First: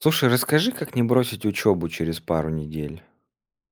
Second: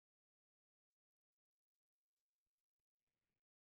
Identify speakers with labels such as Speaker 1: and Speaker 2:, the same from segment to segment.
Speaker 1: Слушай, расскажи, как не бросить учебу через пару недель.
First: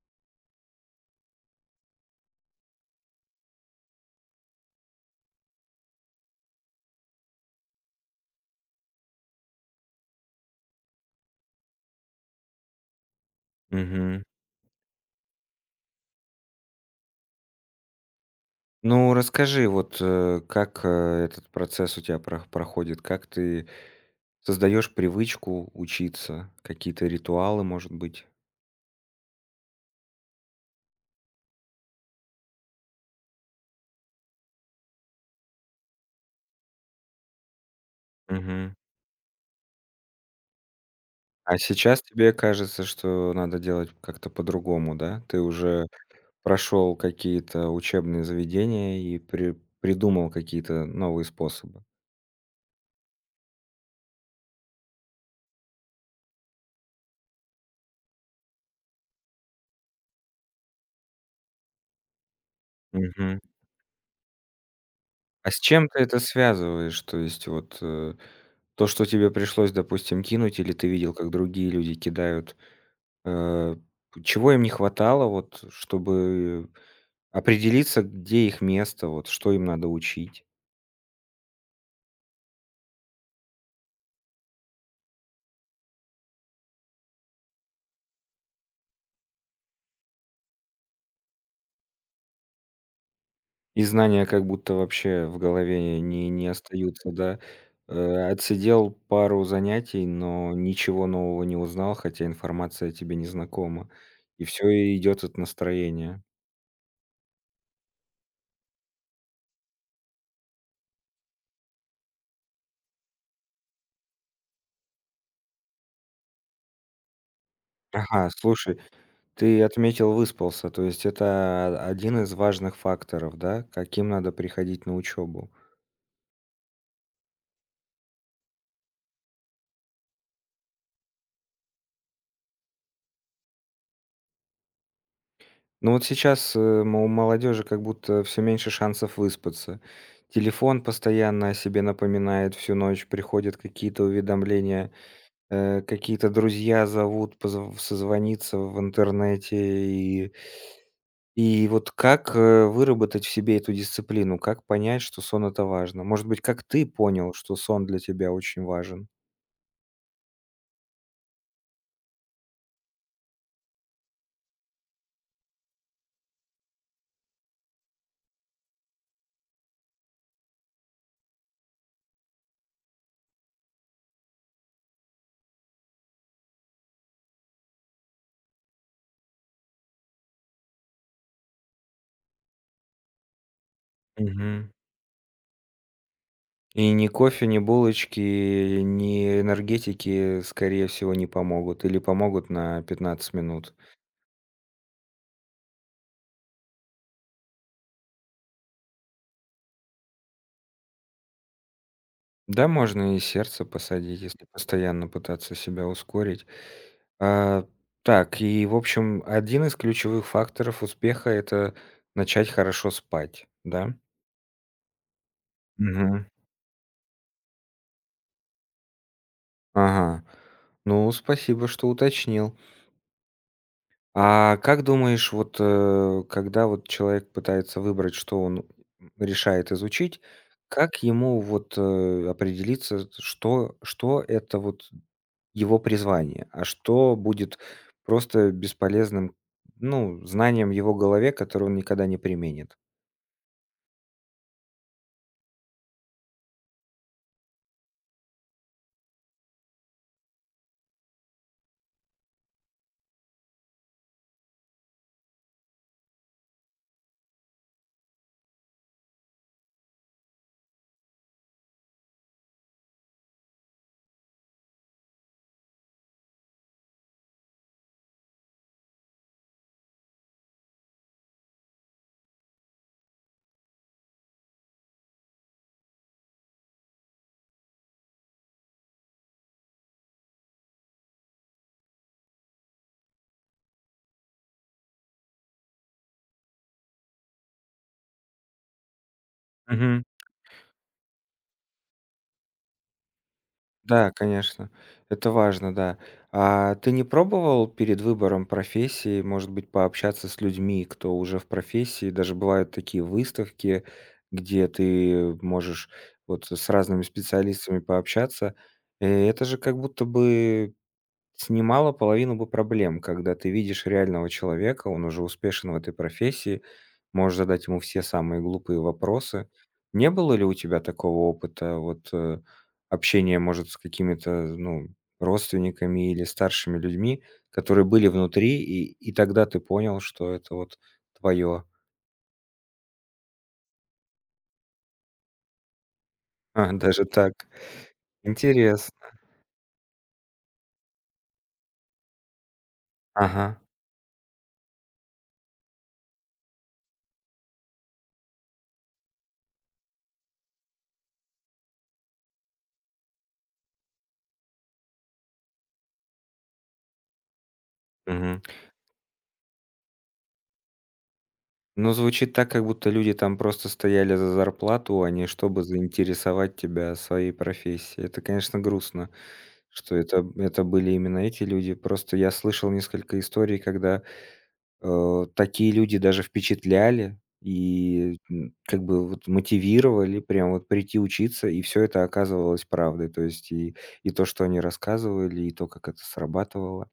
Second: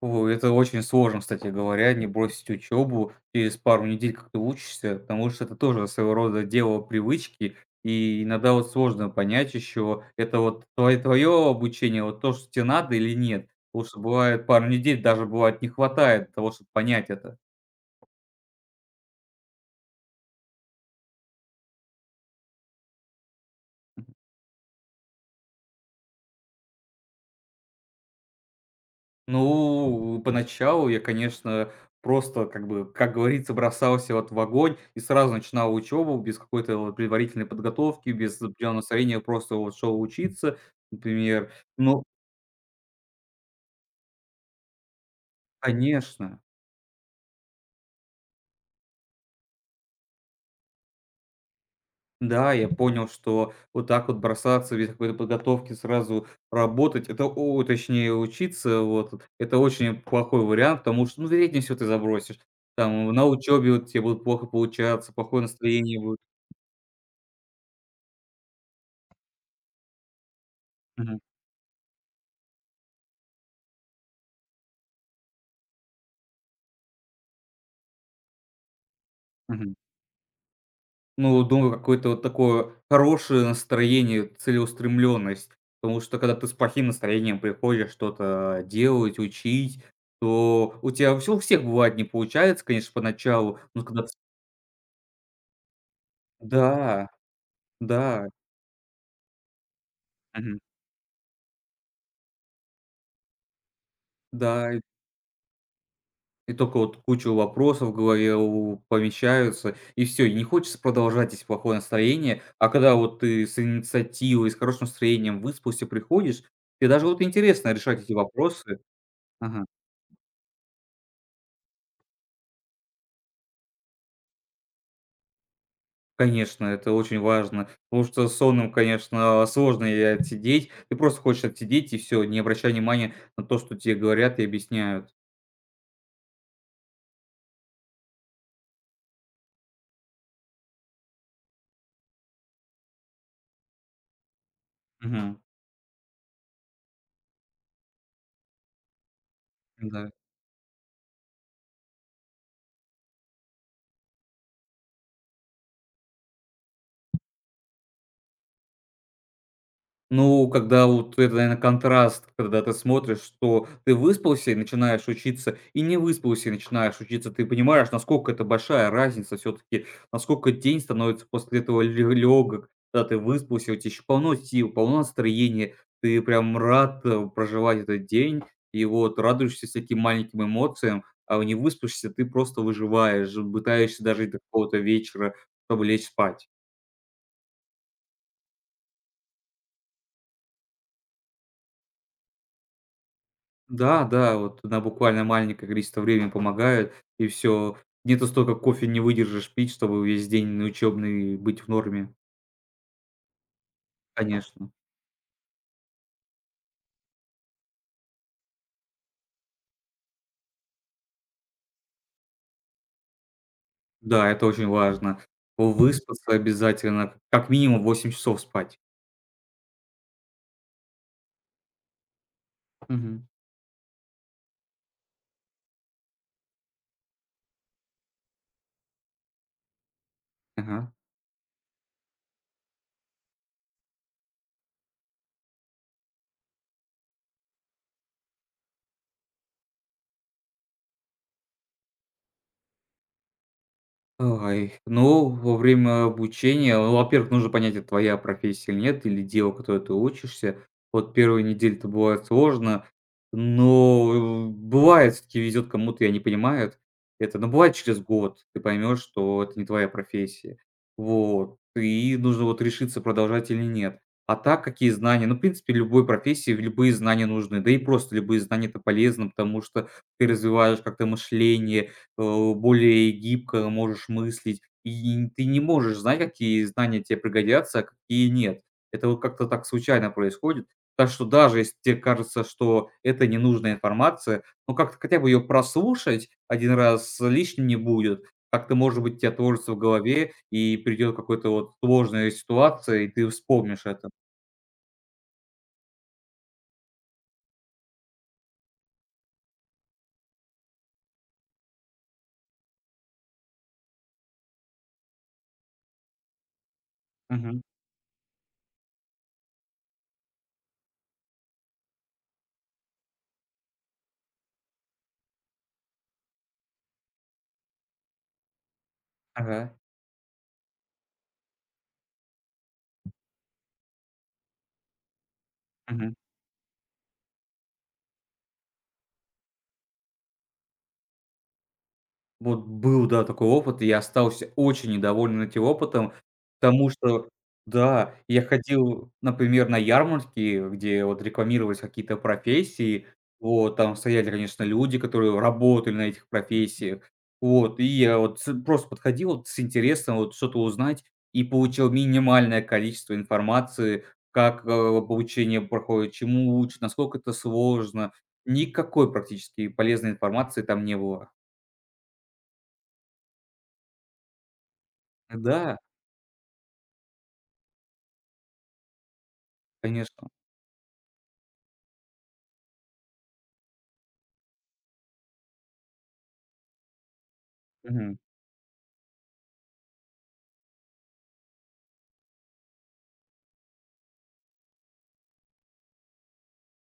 Speaker 2: Ой, это очень сложно, кстати говоря, не бросить учебу через пару недель, как ты учишься, потому что это тоже своего рода дело привычки. И иногда вот сложно понять еще, это вот твое обучение, вот то, что тебе надо или нет. Потому что
Speaker 1: Мгм.
Speaker 2: бывает пару недель, даже бывает не хватает того, чтобы понять это.
Speaker 1: Ну, расскажи, вот, как, этот процесс у тебя проходит, как ты создаешь привычку учиться, какие-то ритуалы, может быть?
Speaker 2: Ну, поначалу я, конечно, просто, как бы, как говорится, бросался вот в огонь и сразу начинал учебу без какой-то вот предварительной подготовки, без
Speaker 1: Мгм.
Speaker 2: определенного настроения, просто вот шел учиться, например.
Speaker 1: А сейчас
Speaker 2: Ну,
Speaker 1: тебе кажется, что надо делать как-то по-другому, да? Ты уже
Speaker 2: конечно,
Speaker 1: прошел какие-то учебные заведения и придумал какие-то новые способы.
Speaker 2: да, я понял, что вот так вот бросаться без какой-то подготовки сразу работать, это, точнее, учиться, вот, это очень плохой вариант, потому что, ну, вероятнее всего, ты забросишь. Там на учебе вот тебе будут плохо получаться, плохое
Speaker 1: А с чем ты
Speaker 2: настроение будет.
Speaker 1: это связываешь? То есть вот, то, что тебе пришлось, допустим, кинуть, или ты видел,
Speaker 2: Мгм.
Speaker 1: как другие люди кидают, э, чего им не хватало, вот, чтобы определиться, где их место, вот, что им
Speaker 2: Мгм.
Speaker 1: надо учить?
Speaker 2: Ну, думаю, какое-то вот такое хорошее настроение, целеустремленность. Потому что когда ты с плохим настроением приходишь что-то делать, учить, то у тебя всё у всех бывает не получается, конечно, поначалу.
Speaker 1: И
Speaker 2: Но когда ц
Speaker 1: знания как будто вообще в голове не
Speaker 2: Да,
Speaker 1: остаются, да?
Speaker 2: да,
Speaker 1: Отсидел пару занятий, но
Speaker 2: мгм,
Speaker 1: ничего нового не узнал, хотя информация тебе незнакома. И
Speaker 2: да, и
Speaker 1: все идет от настроения.
Speaker 2: и только вот куча вопросов в голове у помещаются, и все и не хочется продолжать, если плохое настроение. А когда вот ты с инициативой, с хорошим настроением, выспался, приходишь, тебе даже вот интересно решать эти
Speaker 1: Ага,
Speaker 2: вопросы.
Speaker 1: слушай. Ты
Speaker 2: Ага.
Speaker 1: отметил, выспался. То есть это один из важных факторов, да, каким надо приходить на учебу.
Speaker 2: Конечно, это очень важно, потому что сонным, конечно, сложно и отсидеть. Ты просто хочешь отсидеть и все, не обращая внимания на то, что тебе говорят и объясняют.
Speaker 1: Ну вот сейчас, э, мо у молодежи как будто все меньше шансов выспаться. Телефон постоянно о себе напоминает всю ночь, приходят какие-то уведомления,
Speaker 2: Мгм.
Speaker 1: какие-то друзья зовут позв созвониться в интернете.
Speaker 2: Да.
Speaker 1: И вот как, выработать в себе эту дисциплину? Как понять, что сон- это важно? Может быть, как ты понял, что сон для тебя очень важен?
Speaker 2: Ну, когда вот это, наверно, контраст, когда ты смотришь, что ты выспался и начинаешь учиться, и не выспался и начинаешь учиться. Ты понимаешь, насколько это большая разница все таки, насколько день становится после этого лё когда ты выспался, у тебя еще полно сил, полно настроения. Ты прям рад, проживать этот день и вот радуешься всяким маленьким эмоциям, а не выспишься, ты просто выживаешь, пытаешься дожить до
Speaker 1: Мгм.
Speaker 2: какого-то вечера, чтобы лечь спать.
Speaker 1: И ни кофе, ни булочки, ни энергетики, скорее всего, не помогут или помогут на 15 минут.
Speaker 2: Да, да, вот на буквально маленькое количество времени помогает, и все. Нету столько кофе не выдержишь пить, чтобы весь день на учебный быть в норме.
Speaker 1: Да, можно и сердце посадить, если
Speaker 2: Конечно.
Speaker 1: постоянно пытаться себя ускорить. А, так, и, в общем, один из ключевых факторов успеха- это начать хорошо спать, да?
Speaker 2: Да, это очень важно.
Speaker 1: Мгм.
Speaker 2: Выспаться обязательно, как минимум 8 часов спать.
Speaker 1: Ага. Ну, спасибо, что уточнил.
Speaker 2: Мгм.
Speaker 1: А как думаешь, вот, когда вот человек пытается выбрать, что он решает изучить,
Speaker 2: Ага.
Speaker 1: как ему вот, определиться, что это вот его призвание, а что будет просто бесполезным, ну, знанием в его голове, которое он никогда не применит?
Speaker 2: Ой, ну, во время обучения, ну, во-первых, нужно понять, это твоя профессия или нет, или дело, которое ты учишься. Вот первые недели-то бывает сложно, но бывает, все-таки везет кому-то, я не понимаю это. Но бывает через год ты поймешь, что это не твоя профессия. Вот. И нужно вот решиться, продолжать или нет. А так, какие знания? Ну, в принципе, любой профессии любые знания нужны. Да и просто любые знания это полезно, потому что ты развиваешь как-то мышление, более гибко можешь мыслить, и ты не можешь знать, какие знания тебе пригодятся, а какие нет. Это вот как-то так случайно происходит. Так что даже если тебе кажется, что это ненужная информация, ну, как-то хотя бы ее прослушать один раз лишним не будет. Как-то, может быть, у тебя творится в голове и придет какой-то вот сложная ситуация, и ты вспомнишь это.
Speaker 1: Да, конечно, это важно, да. А ты не пробовал перед выбором профессии, может быть, пообщаться с людьми, кто уже в профессии? Даже бывают такие выставки, где ты можешь вот с разными
Speaker 2: Мгм.
Speaker 1: специалистами пообщаться. И это же как будто бы снимала половину бы проблем, когда ты видишь реального человека, он уже успешен в этой профессии, можешь задать ему все самые глупые вопросы.
Speaker 2: Ага.
Speaker 1: Не было ли у тебя такого опыта, вот, общения, может, с какими-то, ну, родственниками
Speaker 2: Мгм.
Speaker 1: или старшими людьми, которые были внутри, и тогда ты понял, что это вот твое,
Speaker 2: Вот был, да, такой опыт, и я остался очень недоволен этим опытом, потому
Speaker 1: даже
Speaker 2: что
Speaker 1: так.
Speaker 2: да, я ходил,
Speaker 1: Интересно.
Speaker 2: например, на ярмарки, где вот рекламировались какие-то профессии.
Speaker 1: Ага.
Speaker 2: Вот, там стояли, конечно, люди, которые работали на этих профессиях. Вот, и я вот с просто подходил вот с интересом вот что-то узнать и получил минимальное количество информации, как, обучение проходит, чему учат, насколько это сложно. Никакой практически полезной информации там не было.
Speaker 1: Ну, звучит так, как будто люди там просто стояли за зарплату, а не чтобы
Speaker 2: Да.
Speaker 1: заинтересовать тебя своей профессией. Это, конечно, грустно, что это,
Speaker 2: Конечно.
Speaker 1: это были именно эти люди. Просто я слышал несколько историй, когда такие люди даже впечатляли
Speaker 2: Мгм.
Speaker 1: и как бы вот мотивировали прям вот прийти учиться, и все это оказывалось правдой. То есть и то, что они рассказывали, и то, как это срабатывало.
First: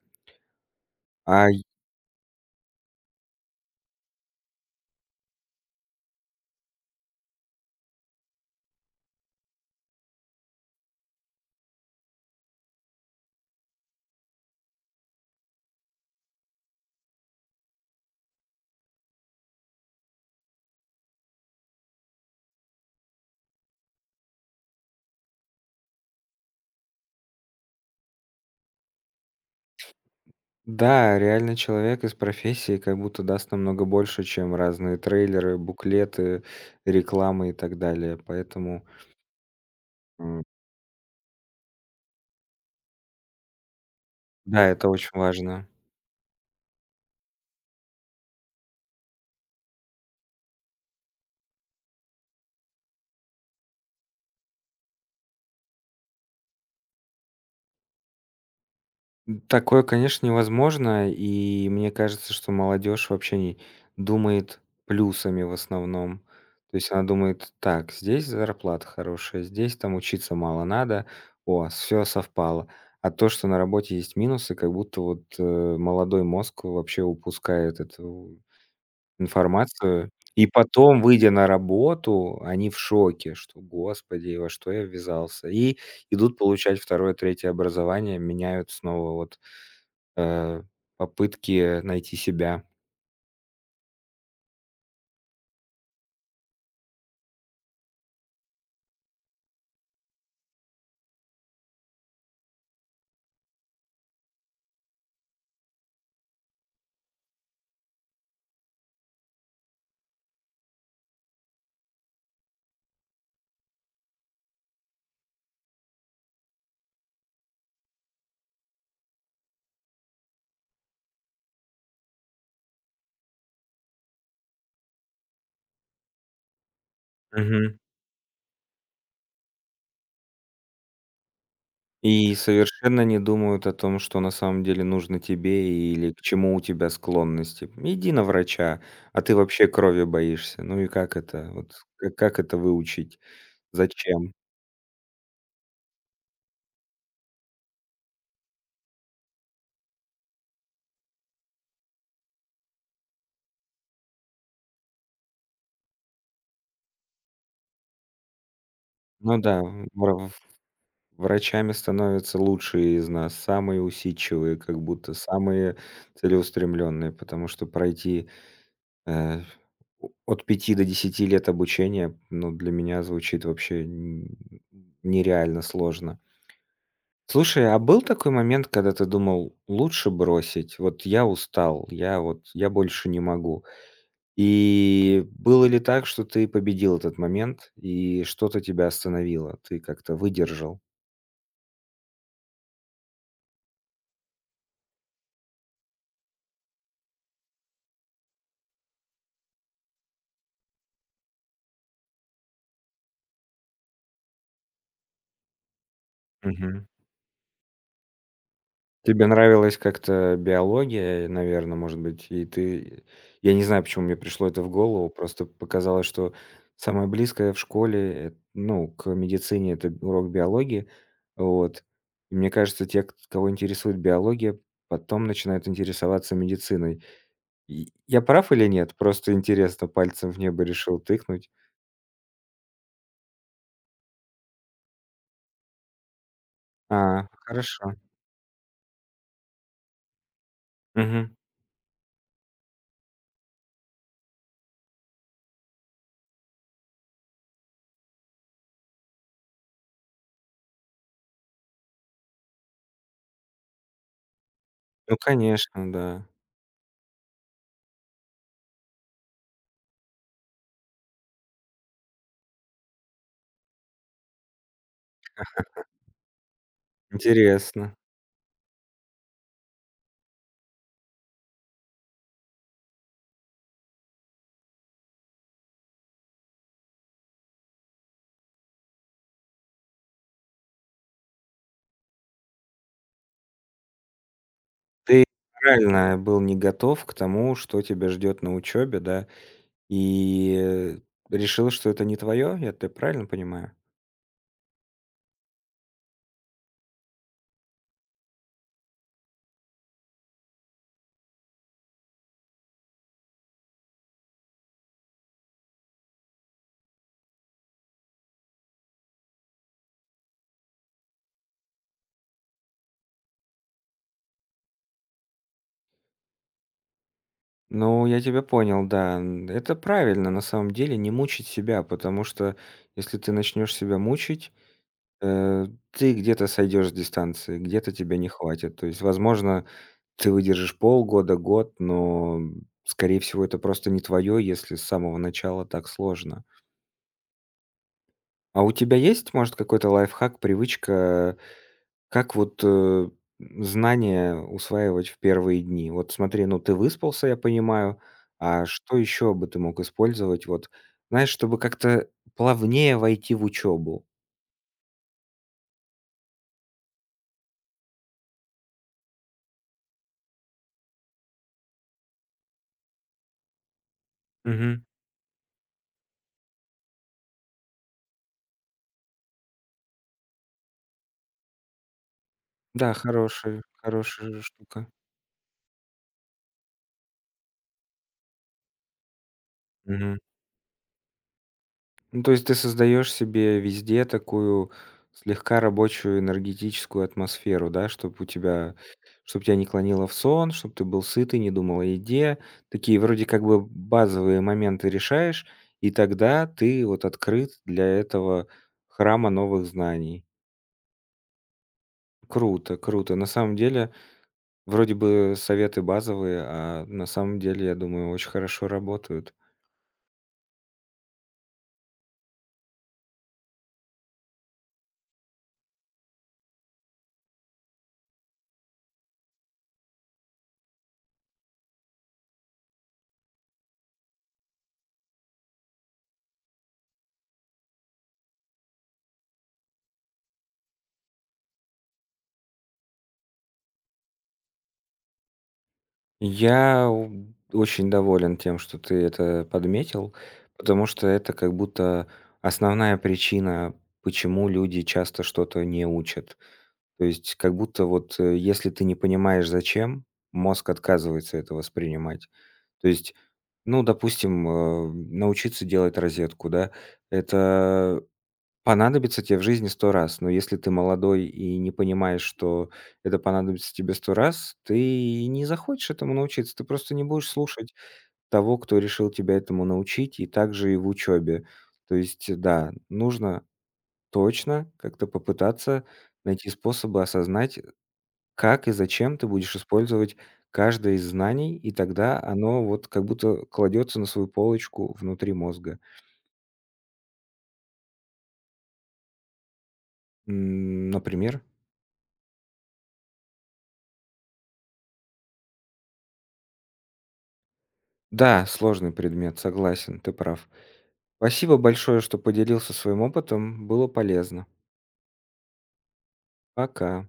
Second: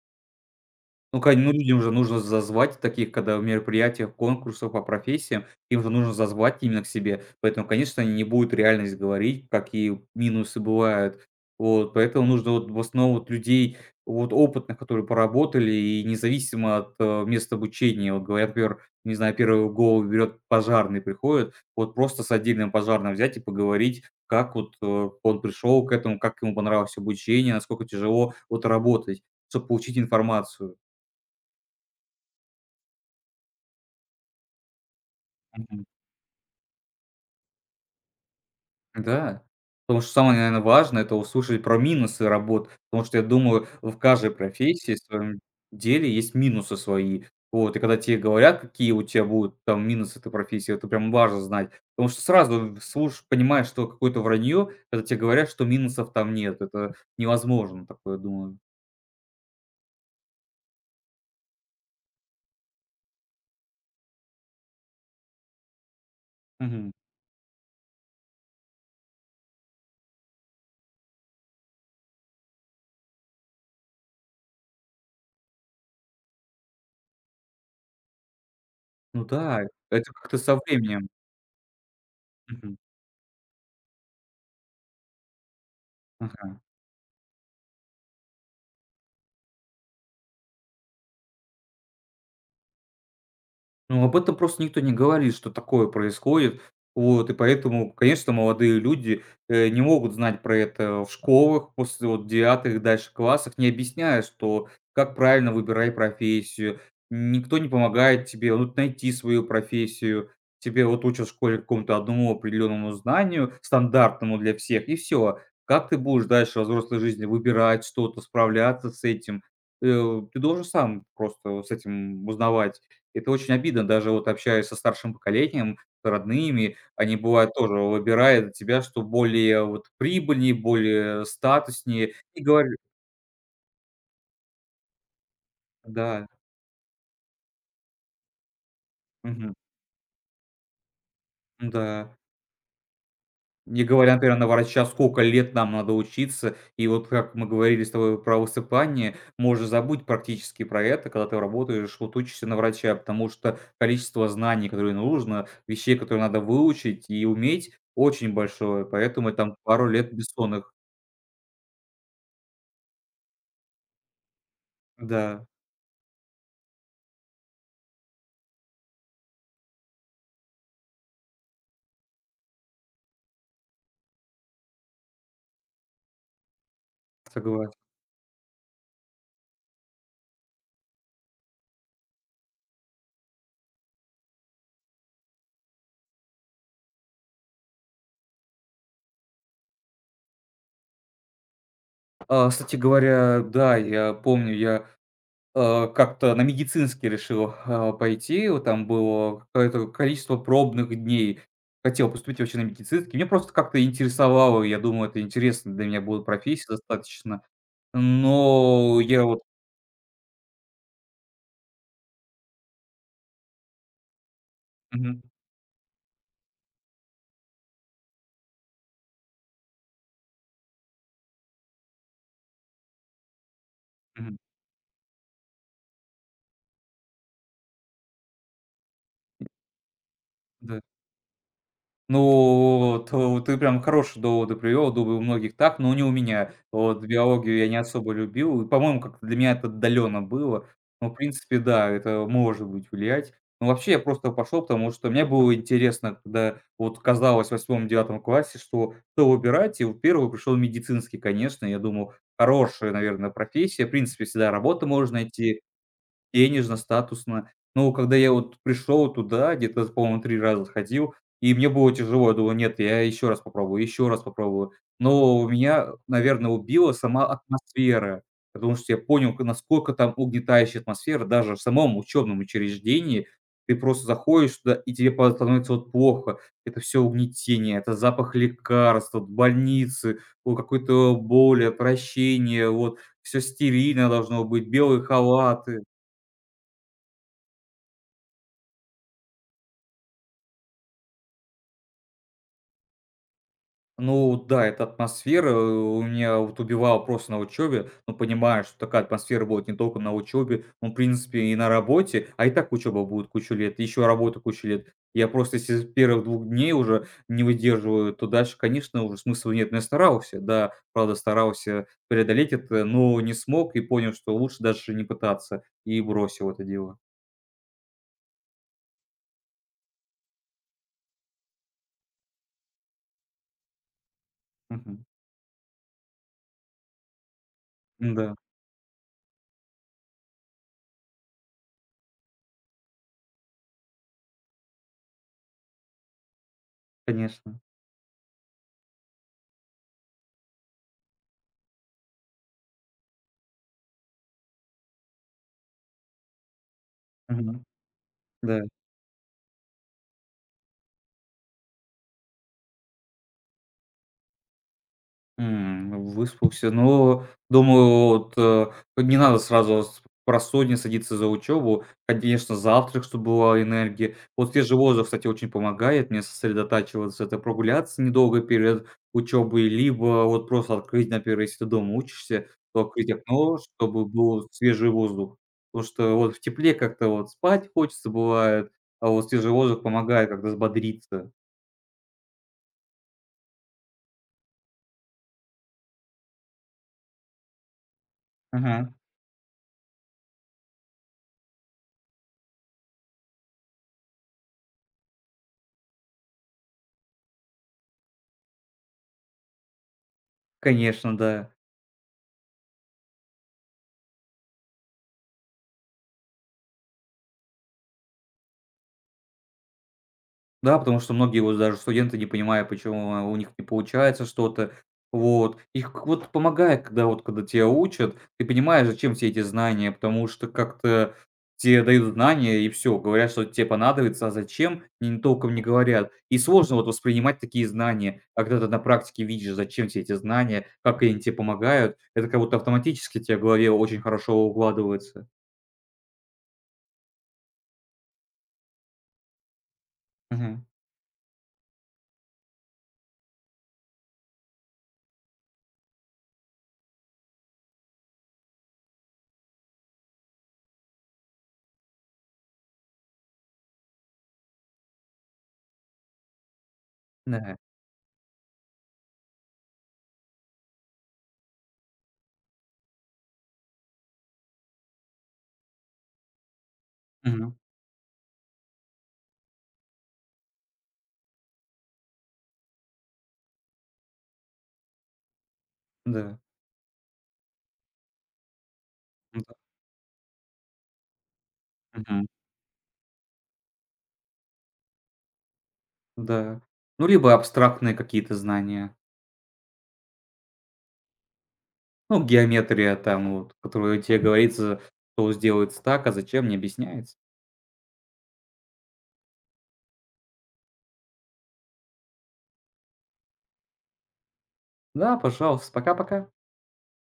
Speaker 2: Ну, кань
Speaker 1: А
Speaker 2: ну, людям же нужно зазвать таких, когда в мероприятиях, конкурсах по профессиям, им же нужно зазвать именно к себе. Поэтому, конечно, они не будут реальность говорить, какие минусы бывают. Вот, поэтому нужно вот в основном вот людей, вот опытных, которые поработали, и независимо от, места обучения. Вот говорят, например, не знаю, 1 в голову берет пожарный, приходит, вот просто с отдельным пожарным взять и поговорить, как вот, он пришел к этому, как ему понравилось обучение, насколько тяжело вот работать, чтобы получить информацию.
Speaker 1: Да, реально человек из профессии как будто даст намного больше, чем разные трейлеры,
Speaker 2: Мгм.
Speaker 1: буклеты, рекламы и так далее. Поэтому
Speaker 2: Да. Потому что самое,
Speaker 1: М.
Speaker 2: наверное, важное — это услышать про минусы работ, потому что, я думаю, в каждой
Speaker 1: да, это
Speaker 2: профессии, в
Speaker 1: очень
Speaker 2: своем
Speaker 1: важно.
Speaker 2: деле есть минусы свои. Вот, и когда тебе говорят, какие у тебя будут там минусы этой профессии, это прям важно знать. Потому что сразу слушаешь, понимаешь, что какое-то вранье, когда тебе говорят, что минусов там нет. Это невозможно такое, думаю.
Speaker 1: Такое, конечно, невозможно, и мне кажется, что молодежь вообще не думает плюсами в основном. То есть
Speaker 2: Мгм.
Speaker 1: она думает: "Так, здесь зарплата хорошая, здесь там учиться мало надо, о, все совпало". А то, что на работе есть минусы, как будто вот, молодой мозг вообще упускает это.
Speaker 2: Ну да,
Speaker 1: Информацию.
Speaker 2: это как-то
Speaker 1: И
Speaker 2: со
Speaker 1: потом,
Speaker 2: временем.
Speaker 1: выйдя на работу, они
Speaker 2: Мгм.
Speaker 1: в шоке, что: "Господи, во что я ввязался". И идут
Speaker 2: Ага.
Speaker 1: получать второе третье образование, меняют снова вот, э, попытки найти себя.
Speaker 2: Ну, об этом просто никто не говорит, что такое происходит. Вот, и поэтому, конечно, молодые люди, не могут знать про это в школах после вот 9 и дальше классах, не объясняя, что как правильно выбирай профессию. Никто не помогает тебе вот найти свою профессию. Тебе вот учат в школе какому-то одному определенному знанию, стандартному для всех, и все, как ты будешь дальше во взрослой жизни выбирать что-то, справляться с этим? Ты должен сам просто с этим узнавать. Это очень обидно. Даже вот общаясь со старшим поколением, с родными, они, бывают тоже
Speaker 1: Мгм.
Speaker 2: выбирают тебя, что более вот прибыльнее, более статуснее.
Speaker 1: И
Speaker 2: И говорю
Speaker 1: совершенно не думают о том, что на самом деле нужно тебе или к
Speaker 2: да,
Speaker 1: чему у тебя склонности. Иди на врача, а ты
Speaker 2: мгм,
Speaker 1: вообще крови боишься. Ну и как это вот,
Speaker 2: да.
Speaker 1: как это выучить?
Speaker 2: Не говоря,
Speaker 1: Зачем?
Speaker 2: например, на врача, сколько лет нам надо учиться. И вот как мы говорили с тобой про высыпание, можно забыть практически про это, когда ты работаешь, вот учишься на врача, потому что количество знаний, которые нужно, вещей, которые надо выучить и уметь, очень большое. Поэтому и
Speaker 1: Ну
Speaker 2: там
Speaker 1: да.
Speaker 2: пару лет бессонных.
Speaker 1: Врачами становятся лучшие из нас, самые усидчивые, как будто
Speaker 2: Да.
Speaker 1: самые целеустремленные, потому что пройти, э, у от 5 до 10 лет обучения, ну, для меня звучит вообще н нереально сложно. Слушай,
Speaker 2: Согласен.
Speaker 1: а был такой момент, когда ты думал: "Лучше бросить. Вот я устал, я больше не могу". И было ли так, что ты победил этот момент и что-то тебя остановило? Ты как-то выдержал?
Speaker 2: А, кстати говоря, да, я помню, как-то на медицинский решил, пойти. Вот там было какое-то количество пробных дней. Хотел поступить вообще на медицинский. Мне просто как-то интересовало. Я думал, это интересно для меня будет профессия достаточно. Но я
Speaker 1: Тебе
Speaker 2: вот
Speaker 1: нравилась как-то биология, наверное, может быть, и ты я не знаю, почему мне пришло это в голову,
Speaker 2: Мгм,
Speaker 1: просто показалось, что самое близкое в школе, ну, к медицине- это урок биологии. Вот. И мне кажется, те, кт кого интересует
Speaker 2: мгм.
Speaker 1: биология, потом начинают интересоваться медициной. И я прав или нет? Просто интересно, пальцем в небо
Speaker 2: Да.
Speaker 1: решил тыкнуть.
Speaker 2: Ну, то ты прям хорошие доводы привёл. Думаю, у многих так, но не у меня. Вот
Speaker 1: А,
Speaker 2: биологию я не
Speaker 1: хорошо.
Speaker 2: особо любил. И, по-моему, как-то для меня это отдалённо было. Но, в
Speaker 1: Мгм.
Speaker 2: принципе, да, это может быть влиять. Но вообще я просто пошёл, потому что мне было интересно, когда вот казалось в 8 девятом классе, что выбирать. И вот 1 пришёл медицинский, конечно. Я думал, хорошая, наверное, профессия. В принципе, всегда работу можно
Speaker 1: Ну,
Speaker 2: найти
Speaker 1: конечно, да.
Speaker 2: денежно-статусно. Ну, когда я вот пришел туда, где-то, по-моему, 3 раза сходил, и мне было тяжело. Я думаю: «Нет, я еще раз попробую, еще раз попробую». Но меня, наверное, убила сама
Speaker 1: Интересно.
Speaker 2: атмосфера, потому что я понял, к насколько там угнетающая атмосфера. Даже в самом учебном учреждении ты просто заходишь туда, и тебе по становится вот плохо. Это все угнетение, это запах лекарств, вот больницы, какой-то боль, отвращение, вот. Все стерильно должно быть, белые
Speaker 1: Ты
Speaker 2: халаты.
Speaker 1: морально был не готов к тому, что тебя ждет на учебе, да, и решил, что это не твое, я тебя правильно понимаю?
Speaker 2: Ну да, эта атмосфера, у меня вот убивала просто на учебе. Но понимаешь, что такая атмосфера будет не только на учебе, но, в принципе, и на работе. А и так учеба будет кучу лет, еще работа кучу лет. Я просто если с первых двух дней уже не выдерживаю, то дальше, конечно, уже смысла нет. Но я старался, да, правда, старался преодолеть это, но не смог и понял, что лучше даже не пытаться, и бросил это дело.
Speaker 1: Ну, я тебя понял, да. Это правильно, на самом деле, не мучить себя, потому что если ты начнешь себя мучить, э, ты где-то сойдешь с дистанции, где-то тебя не
Speaker 2: Да,
Speaker 1: хватит. То есть, возможно, ты выдержишь полгода, год, но, скорее всего, это просто не твое, если с самого начала так сложно.
Speaker 2: конечно.
Speaker 1: А у тебя есть, может, какой-то лайфхак, привычка, как вот, знания усваивать в первые дни? Вот смотри, ну, ты выспался, я
Speaker 2: Мгм.
Speaker 1: понимаю,
Speaker 2: Да.
Speaker 1: а что еще бы ты мог использовать, вот, знаешь, чтобы как-то плавнее войти в учебу?
Speaker 2: Ну, выспался. Ну, думаю, вот, не надо сразу с просонья садиться за учебу. Конечно, завтрак, чтобы была энергия. Вот свежий
Speaker 1: Мгм.
Speaker 2: воздух, кстати, очень помогает мне сосредотачиваться. Это прогуляться недолго перед учебой, либо вот просто открыть, например, если ты дома учишься, то
Speaker 1: Да,
Speaker 2: открыть окно,
Speaker 1: хорошая
Speaker 2: чтобы
Speaker 1: хорошая
Speaker 2: был
Speaker 1: штука.
Speaker 2: свежий воздух. Потому что вот в тепле как-то вот спать хочется бывает, а вот свежий воздух помогает как-то взбодриться.
Speaker 1: Ну, то есть ты создаешь себе везде такую слегка рабочую энергетическую атмосферу, да, чтобы у тебя,
Speaker 2: Ага,
Speaker 1: чтобы тебя не клонило в сон, чтобы ты был сыт и не думал о еде. Такие вроде как бы базовые моменты решаешь, и тогда ты вот открыт для этого храма новых знаний.
Speaker 2: конечно, да.
Speaker 1: Круто, круто. На самом деле, вроде бы советы базовые, а на самом деле, я думаю, очень хорошо работают.
Speaker 2: Да, потому что многие вот даже студенты, не понимая, почему, у них не получается что-то. Вот. Их к вот помогает, когда тебя учат, ты понимаешь, зачем все эти знания, потому что как-то тебе дают знания и все, говорят, что тебе понадобится, а зачем, не толком не говорят. И сложно вот воспринимать такие знания, а когда ты на практике видишь, зачем все эти знания, как они тебе помогают, это как будто автоматически тебе в голове очень хорошо укладывается.
Speaker 1: Я у очень доволен тем, что ты это подметил,
Speaker 2: Мгм.
Speaker 1: потому что это как будто основная причина, почему люди часто что-то не учат. То есть как будто вот, если ты не понимаешь зачем, мозг отказывается это воспринимать. То есть, ну, допустим, научиться делать розетку, да,
Speaker 2: Да.
Speaker 1: это понадобится тебе в жизни 100 раз, но если ты молодой и не понимаешь, что это понадобится тебе 100 раз, ты и не захочешь этому научиться. Ты просто не будешь
Speaker 2: Мгм.
Speaker 1: слушать того, кто решил тебя этому научить, и также и в учебе. То есть, да, нужно точно как-то попытаться
Speaker 2: Да.
Speaker 1: найти способы осознать, как и зачем ты
Speaker 2: Ну
Speaker 1: будешь
Speaker 2: да.
Speaker 1: использовать каждое из знаний, и тогда оно вот как будто кладется на свою полочку внутри мозга.
Speaker 2: Да. Ну, либо абстрактные какие-то знания.
Speaker 1: Например.
Speaker 2: Ну, геометрия там вот, которую тебе говорится, что сделается так, а зачем, не объясняется.
Speaker 1: Да, сложный предмет, согласен, ты прав. Спасибо большое, что поделился своим опытом, было полезно.
Speaker 2: Да, пожалуйста, пока-пока.
Speaker 1: Пока.